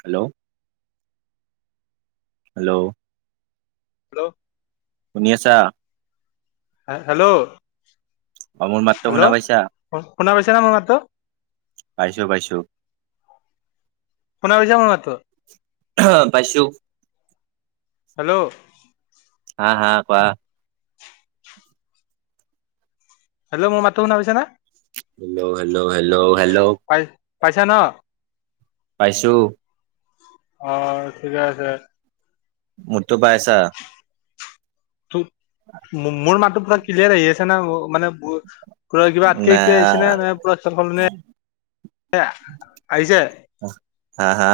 Hello hello hello শুনি আছা hello, অ মোৰ মাতটো শুনা হেল্ল' পাইছা শুনা পাইছা ন মোৰ মাতটো পাইছোঁ, পাইছোঁ শোনাবি যাম মটো [unintelligible] পাইছোঁ হেল্ল' হাঁ হাঁ, কোৱা হেল্ল', মোৰ মাতটো শুনা পাইছা নে হেল্ল', হেল্ল', হেল্ল', হেল্ল' পাই পাইছা ন পাইছো অ ঠিকে আছে মোৰটো পাইছা ত', মোৰ মাতটো পুৰা ক্লিয়াৰ আহি আছে না, মানে ুৰ কিবা ন আটকে এটোৱ আহিছে নে নে পুৰস্কাৰ সলনে এ আহিছে হা হা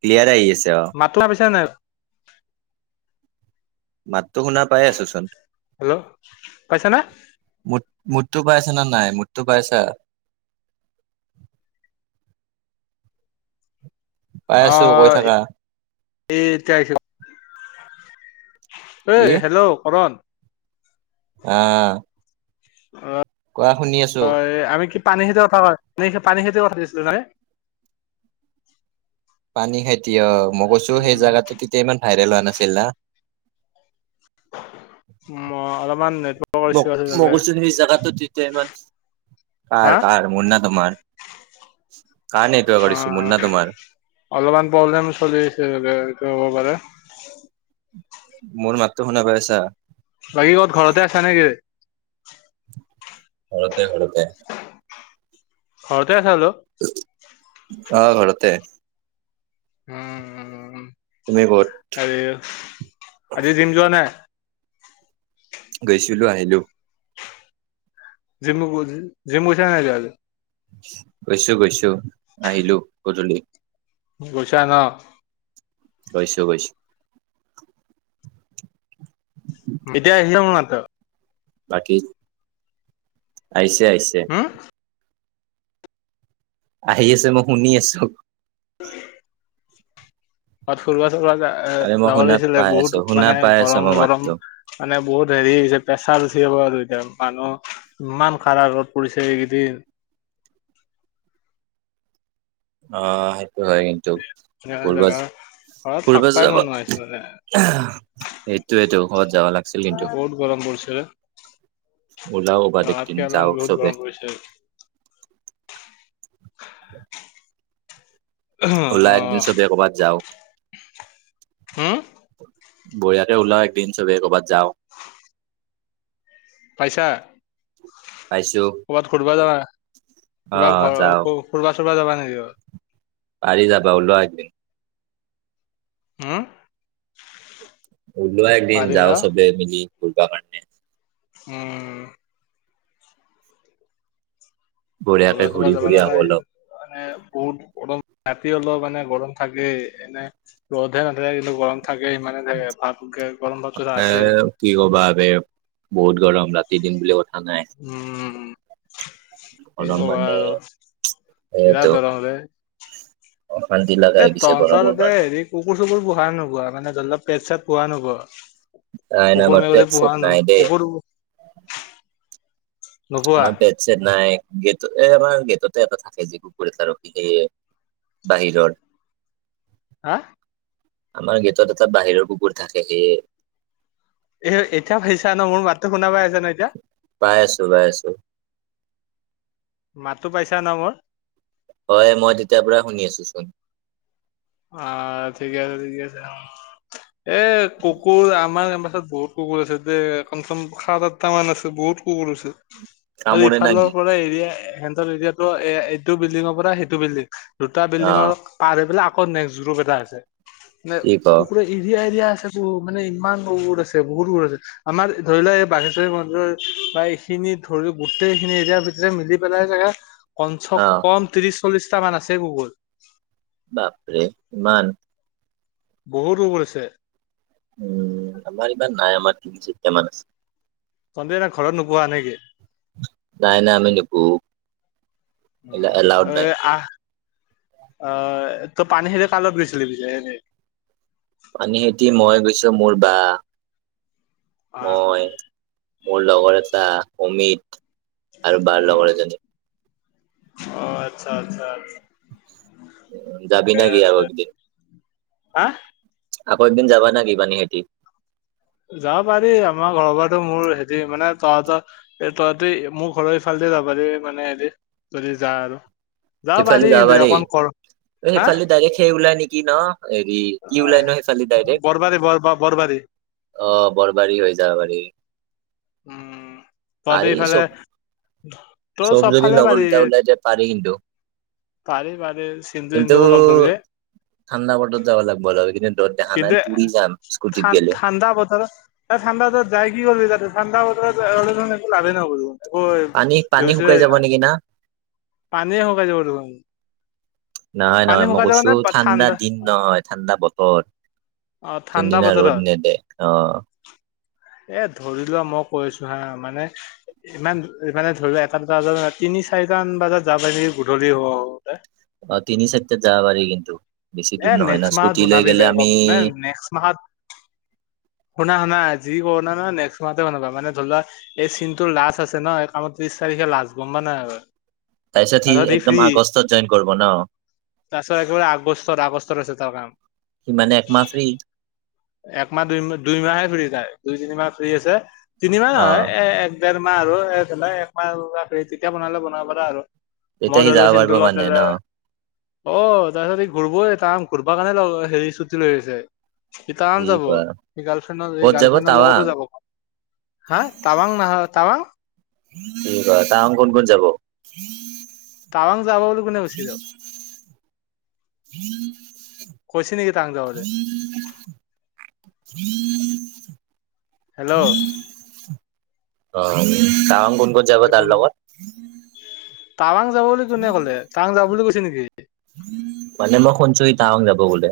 ক্লিয়াৰ আহি আছে অ মাতলা পিছা নে মাততো শুনা পাই আছোচোন হেল্ল' পাইছনে মুড মোডটো পাইছা না নাই মোটটো পাইছা [unintelligible] পাই অ আছো কৈ থাকা এই তোই চ এ কি হেল্ল' কৰণ আহ অ'। কোৱা শুনি আছো আমি কি পানী খেতি কথা কয়, পানী খেতি কথা দিছিলোঁ নাই পানী খাইতি অ মই কৈছো সেই জাগাো তেতিয়া ইমান ভাইৰেল হোৱা নাছিল না উম অলপমান নেটৱৰ্কৰ ইছ্যু মোক, আছে ম চাগে কৈছোঁ সেই জাগাত তেতিয়া ইমান, হা কাৰ কাৰ মোৰ নে তোমাৰ [unintelligible] অ ইছ্যু মোৰ না তোমাৰ অলপমান প্ৰব্লেম চলি আছে এইটো হ'ব পাৰে। মোৰ মাততো শুনা পাই আছা বাকী ক'ত ঘৰতে আছা নেকি ঘৰতে ঘৰতে ঘৰতে আছা তো অ ঘৰতে। উ তুমি ক'ত? আ আজি জিম যোৱা নাই গৈছিলোঁ আহিলো। জিম জিম গৈছা নে নাই আজি। গৈছোঁ গৈছোঁ আহিলো গধূলি। গছা ন গৈছোঁ গৈছোঁ। [inaudible] এতিয়া আহিলো এই মাত্র। বাকী আহিছে আহিছে। হুম, আহি আছে মই শুনি আছোঁ। ক'বাত ফুর্বা সুৰ্বা এ আৰে মই যাব শুনা লাগিছিলে পাই আছো, বহুত শুনা মানে পাই আছো গৰম মই গৰম মাতটো। মানে বহুত। হেৰি হৈছে প্ৰেছাৰ বেছি হব আৰু এতিয়া মানুহ ইমান কাৰা ৰ'দ পৰিছে এইকেইদিন। অহ সেইটো হয় কিন্তু ফূৰ্বা। জাগা ঘৰত ফুৰিব থাকবাই যা মন বা নোহোৱা হৈছে মানে সেইটোয়েতটো বহুত গৰম পৰিছে ৰে। উলোৱা একদিন যাওঁ চবে। গৰম পৰিছে। [unintelligible] বলা একদিন অ'। চ বে কৰ'বাত যাও হুম বঢ়িয়াকে উলাও একদিন চবেই কৰ'বাত যাওঁ। পাইছা। পাইছো ক'ৰবাত ঘূৰিবা যাবা কিবা অ' ঘৰ যাওঁ। ফব চুবা যাবা নেকি অ। পাৰি যাবা ওলোৱা একদিন হম উলোৱা একদিন পাৰি ন যাওঁ চবে মিলি দুৰ্গা মন্দিৰ। উম। বঢ়িয়াকে ফুৰিব ঘূৰি যাব ফুৰি লগা আহো অলপ মানে বহুত গৰম। ৰাতি অলপ মানে গৰম থাকেই এনে ৰ'দহে নাথাকে গৰম। থাকে মানে দে ভাতকে গৰম পাত চত এ আছে। কি কবা বে বহুত গৰম ৰাতি দিন বুলি কথ। উম। কি গৰম কবা মানে আৰু এইটো বিৰাট দৰো হ'লে। অশান্তি লগা এ হৈ গৈছে তহত গৰমৰ ত কাৰণে হেৰি কুকুৰ চুকুৰ পোহা নে নোপোহা মানে ধৰি লপ পেট চেট পোহা নে নোপোহা নাই নাই আমাৰ কুকুৰ পেট মেকুৰি চেট পোহা নাই নে [unintelligible] দেই কুকুৰ। নোপোহা আমাৰ পেট ছেট নাই গত এই আমাৰ গেটতে এটা থাকে যি গুকুৰ তাৰক সেইয়ে বাহিৰত হা। আমাৰ গেটত এটা বাহিৰৰ কুকুৰ থাকেহি। এ এতিয়া পাইছা নহ মোৰ মাতটো শুনা পাই আছা নহ এতিয়া। পাই আছোঁ পাই আছোঁ। মাতটো পাইছা নহ মোৰ। উম। অ ঠিকে আছে ঠিকে আছে এ কুকুৰ আমাৰ। ছাত বহুত কুকুৰ আছে দে কমচে কম সাত আঠটা মান আছে বহুত কুকুৰ আছে। আৰু কামোৰে না ইফালৰ কি পৰা এৰিয়া সিহঁতৰ এৰিয়াতো এ এইটো বিল্ডিঙৰ পৰা সেইটো বিল্ডিং। দুটা অ বিল্ডিঙৰ পাৰ হৈ পেলাই আকৌ নেক্সোপ এটা আছে নে কি ক কুকুৰে এৰিয়া এৰিয়া। থাকো মানে ইমান দূৰ আছে বহুত দূৰত আছে আমাৰ ধৰি লোৱা এই বাঘেশ্বৰী মন্দিৰৰ বা এইখি ধৰি গোটেই খিনি এতিয়া ভিতৰে মিলি পেলাই চাগে পঞ্চ অ কম ত্ৰিশ চল্লিশটা মান আছে গুগল। বাপৰে ইমান। বহুত দূৰ কৰিছে। উম আমাৰ এইবাৰ নাই। আমাৰ তিনি চাইটামান তহঁতি এনে ঘৰত নোপোহা নেকি? আছে। নাই নামে [unintelligible] উম এ আহ। আ তই পানীখাইতি কাৰ লগত গৈছিলি পিছে? পানী খাইতি মই গৈছো, মোৰ বা আহ মই মোৰ লগৰ এটা, অমিত। আৰু বাৰ উম, লগৰ এজনী। অ', আচ্ছা আচ্ছা। ঠিকে জাবিনাগি আও আছে। গিদিন। হা আকৌ একদিন যাবা নাকি পানিখাইটি? যাব পাৰি আমাৰ ঘৰৰ পৰাটো মোৰ হেতি মানে তহঁত, তহঁতে মোৰ ঘৰৰ ইফাল যাব পাৰি মানে হেৰি যদি যা আৰু যাব পাৰি কিন্তু অকণ কৰ হা সেইফালে ডাইৰেক্ট সেই ওলাই নেকি ন। হেৰি কি ওলাই ন হেফালে বৰবাৰী বৰ বৰবাৰী। ডাইৰেক্ট। আহ বৰবাৰী হৈ যাব পাৰি। উম, পোৱা পাৰি ইফালে। চব তোৰ চব যদি চফালে পাৰি। লগৰকেইটা ওলাই যায় পাৰি কিন্তু। পাৰি পাৰি চিন্ধু কিন্তু চিন্দু ক লগ ধৰিবি। ঠাণ্ডা বটত যাব লাগব ৰহ এই কেইদিন ৰদ দেখা কিন্তু নাই পুৰি যাম ঠান স্কুটিত গেলে। ঠাণ্ডা বতৰত ঠাণ্ডা বতৰত যাই কি কৰিবি তাতে ঠাণ্ডা বতৰত একো লাভেই নহব পানী দেখোন। পানী শুকাই যাব [unintelligible] নেকি না? পানীয়ে হোকাই যাব দেখোন। নাই পানী নহয় মই শুকাই যাব কৈছো নে ঠাণ্ডা দিন নহয় ঠাণ্ডা বতৰ। অ' ঠাণ্ডা বতৰত। এ অ'। এ ধৰি লোৱা মই কৈছো হা মানে ইমান মানে ধৰি লোৱা এটা দুটা [unintelligible] তিনি চাৰি কেইটান বাজাত যা পাইবি গধূলি হওঁতে। তিনি চাইটাত যাব পাৰি কিন্তু। বেছি এ দূৰ নহয় না নেক্স মাহত স্কুটি লৈ বনাবি গেলে বে আমি গক নে-নেক্স মাহত শুনা শুনা যি কৰোনা নেক্স মাহতে বানাবা মানে ধৰি লোৱা এই চিনটো লাাজ আছে ন এই কামত ত্ৰিশ তাৰিখ। এয়া লাজ গম্বা নাই আৰু। তাৰপিছত সি তাছত হি একদম ফি। আগষ্টত জইন কৰিব ন তাছত একেবাৰে আগছ আগষ্টত আছে তাৰ কাম। সি মানে একমাহ ফ্ৰী একমাহ, দুই-দুইমাহে ফ্ৰী যায়। দুই তিনিমাহ ফ্ৰী আছে তিনিমাহ অ নহয় এ ডেৰ মাহ আৰু একমাহ [unintelligible] তেতিয়া বনালে বনাব পাৰা আৰু। তেতিয়া সি মল যাব পাৰিব চিন্ত ল মানে ন [unintelligible] অ' তাছত এই ঘূৰব এ তান ঘূৰবা কাৰণে ল-হেৰি ছুটি লৈ আহিছে। ইটান ঠিক যাব। হয় সি গাৰ্লফ্ৰেণ্ড, এই ক'ত গাৰ্ল যাব ফ্ৰেণ্ডৰ টাৱাং লগতো যাব। হা তাৱাং নহয় তাৱাং? কি কয় তাহুন কোন কোন যাব? টাৱাং যাব বুলি কোনে কৈছি তোক? কৈছে নেকি টাৱাং যাবলৈ? [inaudible] হেল্ল' অ' টাৱাং কোন কোন যাব তাৰ লগত? টাৱাং যাব বুলি কোনে ক'লে, টাৱাং যাম বুলি কৈছে নেকি? মানে মই শুনছোঁ ই, টাৱাং যাব বোলে।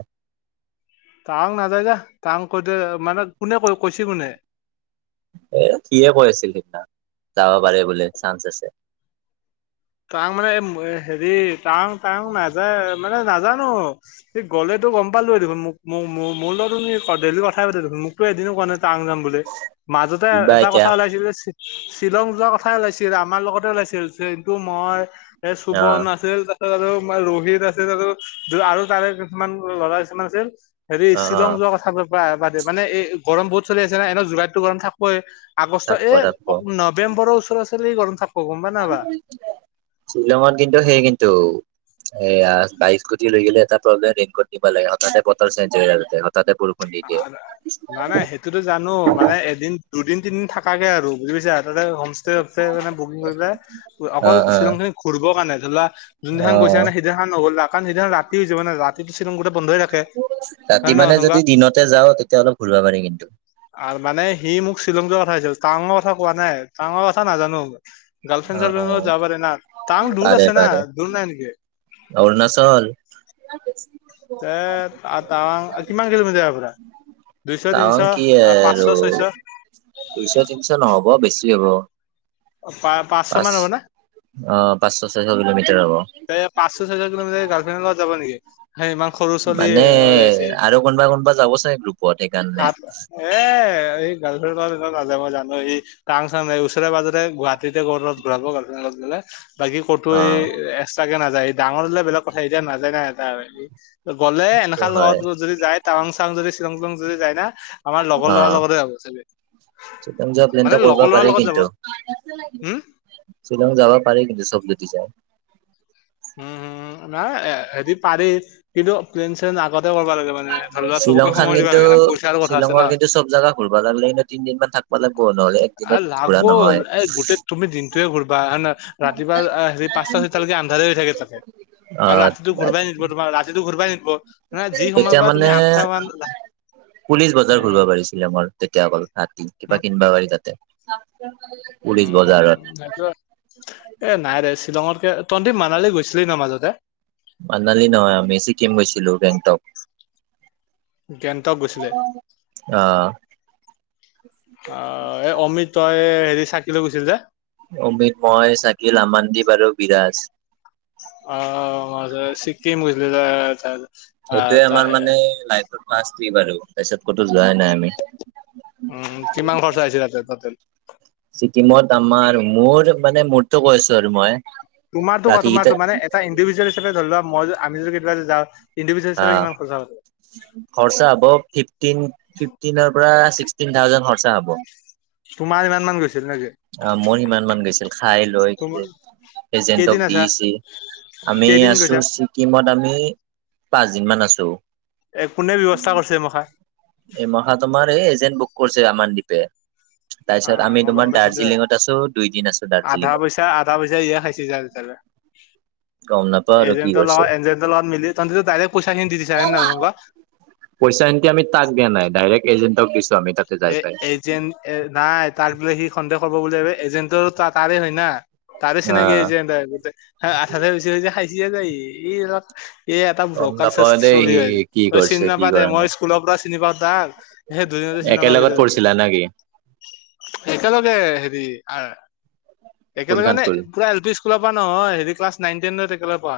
টাৱাং নাজাই যাহ। টাৱাং কৈদে মানে কোনে কৈ-কৈছি কোনে? এ, সিয়ে কৈ আছিল সেইদনা যাব পাৰে বুলে চান্স আছে। টাৱাং মানে এম, হেৰি টাৱাং-টাৱাং নাযায় মানে নাজানো সি গ'লে তো গম পালোয়ে দেখোন মোক মো-মো-মোৰ লগত দুন সি সদ ডেইলী কথায়ে পাতে দেখোন মোকতো এদিন কোৱা না টাৱাং যাম বুলি, মাজতে কিবা এটা এতিয়া কথা ওলাইছিলে চি শ্বিলং যোৱা কথাই ওলাইছিল, আমাৰ লগতে ওলাইছিল চিন্তো মই এ, অ শুবন আছিল তা [unintelligible] ৰহিত আছিল আৰু আৰু তাৰে কিছুমান ল'ৰা কিছুমান আছিল। হেৰি অ অ শ্বিলং যোৱা কথা বায়ে বাদে মানে এই গৰম বহুত চলি আছেনা এনে জুলাইতটো গৰম থাকপয়ে। আগষ্ট থাকব এ, থাকব [unintelligible] নৱেম্বৰৰ ওচৰা উচলি গৰম থাকব' গম পা নাপা। শ্বিলংট কিন্তু সেই কিন্তু এয়া বাই স্কুতিলৈ গলে এটা প্ৰব্লেম ৰেনকট নিবা লাগে সদায় এনে বতৰ চেঞ্জ হৈ আৰু তেহৰ নাই- নাই সেইটোতো জানো। মানে এদিন, দুদিন, তিনদিন থাকাকে আৰু বুজি পাইছা। তাতে হমষ্টে আছে বুকিং কৰিবা। অকল অ', অ', শ্বিলং খিনি ঘূৰিব কাৰণে ধলোৱা যোনদিনাখন কৈছা অ', নে সেইদিনাখন নগ'লা কাৰণ সেইদিনা ৰাতি হৈ যাব ন ৰাতি পিছ [unintelligible] গোটেই বন্ধই থাকে, ৰাতি হয়না মানে কচোন যদি ক'? দিনতে যাওঁ তেতিয়া অলপ ঘূৰিব পাৰি কিন্তু। আৰ মানে সি মোক চিল ঝংযুৱা কথা আছিল টাৱাংৰ কথা কোৱা নাই। টাৱাংৰ কথা নাজানো। গাৰ্লফ্ৰেণ্ড অ', চাৰ্লফ্ৰেণ্ড অ', যাবা পাৰেনা টাৱাং দূৰ পাৰে আছেনা পাৰে দূৰ নাই নেকি? অৰুণাচল। তে আকাৱাং কিমান কিলোমিটাৰ ইয়াৰ পৰা? দুইশ টাৱাং তিনশ কি আ, আৰু পাঁচশ ছয়শ। দুইশ তিনশ নহব বেছি হব। পা পাঁচশ পাঁচ মান হ'ব না অ', পাঁচশ ছয়শ কিলোমি এ, পাচশ ছয়শ কিলোমিটাৰ ই, গাৰ্লফ্ৰেণ্ডৰ যাব নেকি? হে ইমান সৰু চলি এ, মানে হৈ আছে। আৰু কোনোবা কোনোবা যাব চাগে গ্ৰুপত সেইকাৰণে হাত এ এই [unintelligible] এনে নাযাই মই জানো সি কাং চাং ওচৰে পাজৰে গুৱাহাটীতে কৰবাত ঘূৰাব গাৰ্লফ্ৰেণ্ডৰ লগত গলে। বাকী ক'তো ই, অ'। এক্সট্ৰাকে নাযায় ডাঙৰ হলে বেলেগ কথা এতিয়া নাযায় নাই এটা আৰহী গ'লে সেইটো এনেশাল হয় যদি যায় টাৱাং চাৱাং যদি শ্বিলং টিলং যদি যায় না আমাৰ লগৰ ল'ৰাৰ লগতে যাব চাগে। চিতং যোৱা মানে প্লেনটো কৰবা লগৰ ল'ৰাৰ পাৰি লগত যাব কিন্তু। হুম শ্বিলং যাবা পাৰি কিন্তু চব যদি যায়। উম, নাই হেদি পাৰি কিন্তু প্লেন শ্লেন আগত তই কৰবা লাগে মানে ধৰি লোৱা শ্বিলং চবকে খান সময় দিবা কিন্তু লাগেনা পইচাৰো কথা আছেনা। শ্বিলঙৰ কিন্তু চব জাগা ঘূৰবা লাগলে কিন্তু তিনদিন মান থাকবা লাগব নহ'লে আ, একদিনত ঘূৰা লাগব' নহয় এই গোটেই তুমি দিনটোয়ে ঘূৰিবা হনা ৰাতিপুৱা আ, হেৰি পাচটা ছয়টালৈকি আন এ, থাকে থাকে আৰু আহ ৰাতিটো ঘূৰবাই নিদিব তোমাৰ ৰাতিটো ঘূৰবাই নিদিব মানে যি সময়ৰ তেতিয়া পৰা তুমি মানে আঠটা মান পুলিচ বজাৰ উম ঘূৰবা পাৰি শ্বিলংৰ তে এতিয়া অকল হাতি উম কিবা কিনবা পাৰি তাতে। পুলিচ বজাৰত উম, সেইটোৱে। এ, নাইৰে শ্বিলঙৰ তে তন্তে মানালী গৈছিলি ন' মাজতে? মানালী নহয় আমি ছিকিম গৈছিলোঁ গেংটক। গেনটক গৈছিলে। আহ অ, এই অমিত তই হেৰি চাকিলৈ গৈছিল যে? অমিত মই চাকিল আমানদ্বীপ আৰু বিৰাছ। অ', মাজে চিক্কিম গৈছিলি তই যা যা। সেইটোয়ে আমাৰ মানে লাইফত ফাৰ্ষ্ট ট্ৰিপ আৰু তাৰপিছত কটো উম, কিমান খৰ্চা আহিছি তাতে টটেল? ছিকিমত আমাৰ মোৰ মানে মনটো কৈ আছো আৰু মই। তোমাকটো কোৱা বাকীকেইটা তোমাৰটো মানে এটা ইণ্ডিভিজুৱেল হিচাপে ধৰি লোৱা মই য আমি যদি কেতিয়াবা যাওঁ। তুমি অ চাইছানে কিমান খৰচা হৈছে? খৰচা হব ফ্ৰিফটিন ফ্ৰিফটিনৰ পৰা ছিচটিন থ্ৰাউজেন হয়। চা ব। তোমাৰ কিমান মান গৈছে? অ মোৰ সিমান মান গৈছিল খাই লৈ তুম কেইদিন এজেন্টক আছা দিছি। আমি কেইদিন আছো গৈছা ছিকিমত আমি পাঁচদিন মান আছো। এই কোনে ব্যৱস্থা কৰিছে এই মখা। এই মহাত্মাৰ তোমাৰ এইজেন বুক কৰিছে আমাৰ দ্বীপে। অ তাৰপিছত আমি মই গম তোমাৰ পাইছো দে দাৰ্জিলিংত আছো। দুই দিন আছো আধা দাৰ্জিলিংত। পইচা আধা [unintelligible] এজেণ্ট লগত এজেণ্ট লগত মিলি তহঁতে ডাইৰেক্ট পইচাখিনি দি দিছ হয় নহয় ক পইচাখিনি আমি তাক দিয়া নাই দাইৰেক্ট এজেন্টক দিছো আমি। তাতে যাই এ পাই এই যেনএ নাই তাৰ বোলে সি। সন্দেহ কৰিব বুলি ভাৱি এজেন্টৰ তাৰেই হয় না। তাৰে চিনাকি অ হৈছে এজেণ্ট গিটা আঠ হাজাৰ বিছাৰি বিছাৰি খাইছে যায় ই। এ এটা গম ব্ৰকাৰ চে নাপাও দেই চলি সি হই। কি তই চিনি কৰিছে কি নাপাৱ দে কৰা মই নাই স্কুলৰ পৰা চিনি পাওঁ তাক হেই দুদিন। তই একেলগত কেতিয়া যাবি। পঢ়িছিলা না কি একেলগে। ডি আৰ একেলগে কোনখন মানে স্কুল পুৰা এল পি স্কুলৰ পৰা নহয় হেৰি ক্লাছ নাইন টেইনত একেলগে প কোৱা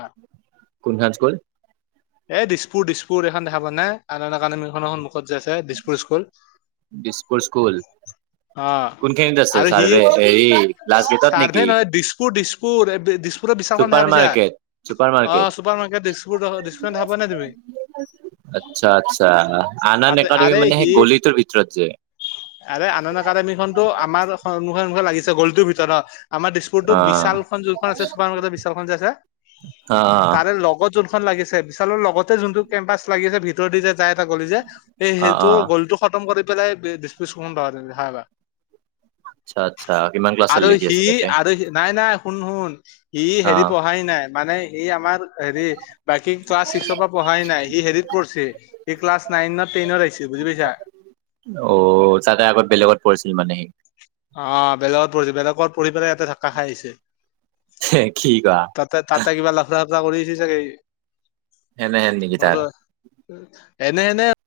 কোনখন স্কুল এ দিছো। পুৰ দিছপুৰ এখন দেখা পোৱা নাই আনাকানেন সন্মুখত ক'ত জাইছা দিছপুৰ স্কুল। অ কোন খিনিত আছে আৰু সি চাৰবেৰ হেৰি। লাষ্ট গেটত চাৰ্ভে নেকি নহয় দিছপুৰ দিছপুৰ দিছপুৰত বিশালখন চুপাৰ দেখা পাইছা মাৰ্কেট চুপাৰ অ মাৰ্কেট চুপাৰ মাৰ্কেট। দিছপুৰ দিছপুৰত দেখা পোৱা নাই তুমি? আচ্ছা আচ্ছা আনা তাতে নেক আৰে সি আৰে আনন্দ একাডেমী খনটো আমাৰ সন্মুখত। কেনে কোৱা লাগিছে গলিটোৰ ভিতৰত অ আমাৰ দিছপুৰতো অ বিশালখন যোনখন আছে চুপাৰ মাৰ্কেট বিশালখন যে আছে অ অ তাৰে লগত যনতো। খন লাগিছে বিশালৰ লগতে যোনটো কেম্পাছ লাগিছে ভিতৰ দি যে যায় এটা গলি যে। এই অ সেইটো অ গ'লিটো খতম কৰি পেলাই বি বিচখন দেখা পাবা আচ্ছা আচ্চা। আৰু সি আৰু নাই নাই শুন শুন সি অ হেৰি পঢ়াই নাই মানে ই আমাৰ। হেৰি বাকী ক্লাছ ছিক্সৰ পৰা পঢ়াই নাই সি হেৰিত পঢ়িছে সি ক্লাছ নাইনত ট্ৰেইনত আইছে। বুজি পাইছা। অ তাতে আগত বেলেগত পঢ়িছিল মানে সি। অ বেলেগত পঢ়িছে বেলেগত পঢ়ি পেলাই ইয়াতে ঢ্ৰাকা খাই আহিছে। সি কি কোৱা তাতে তাতে কিবা লাফৰা চাফৰা কৰিছে চাগে। এনেহেন নিকি তাৰ এনেই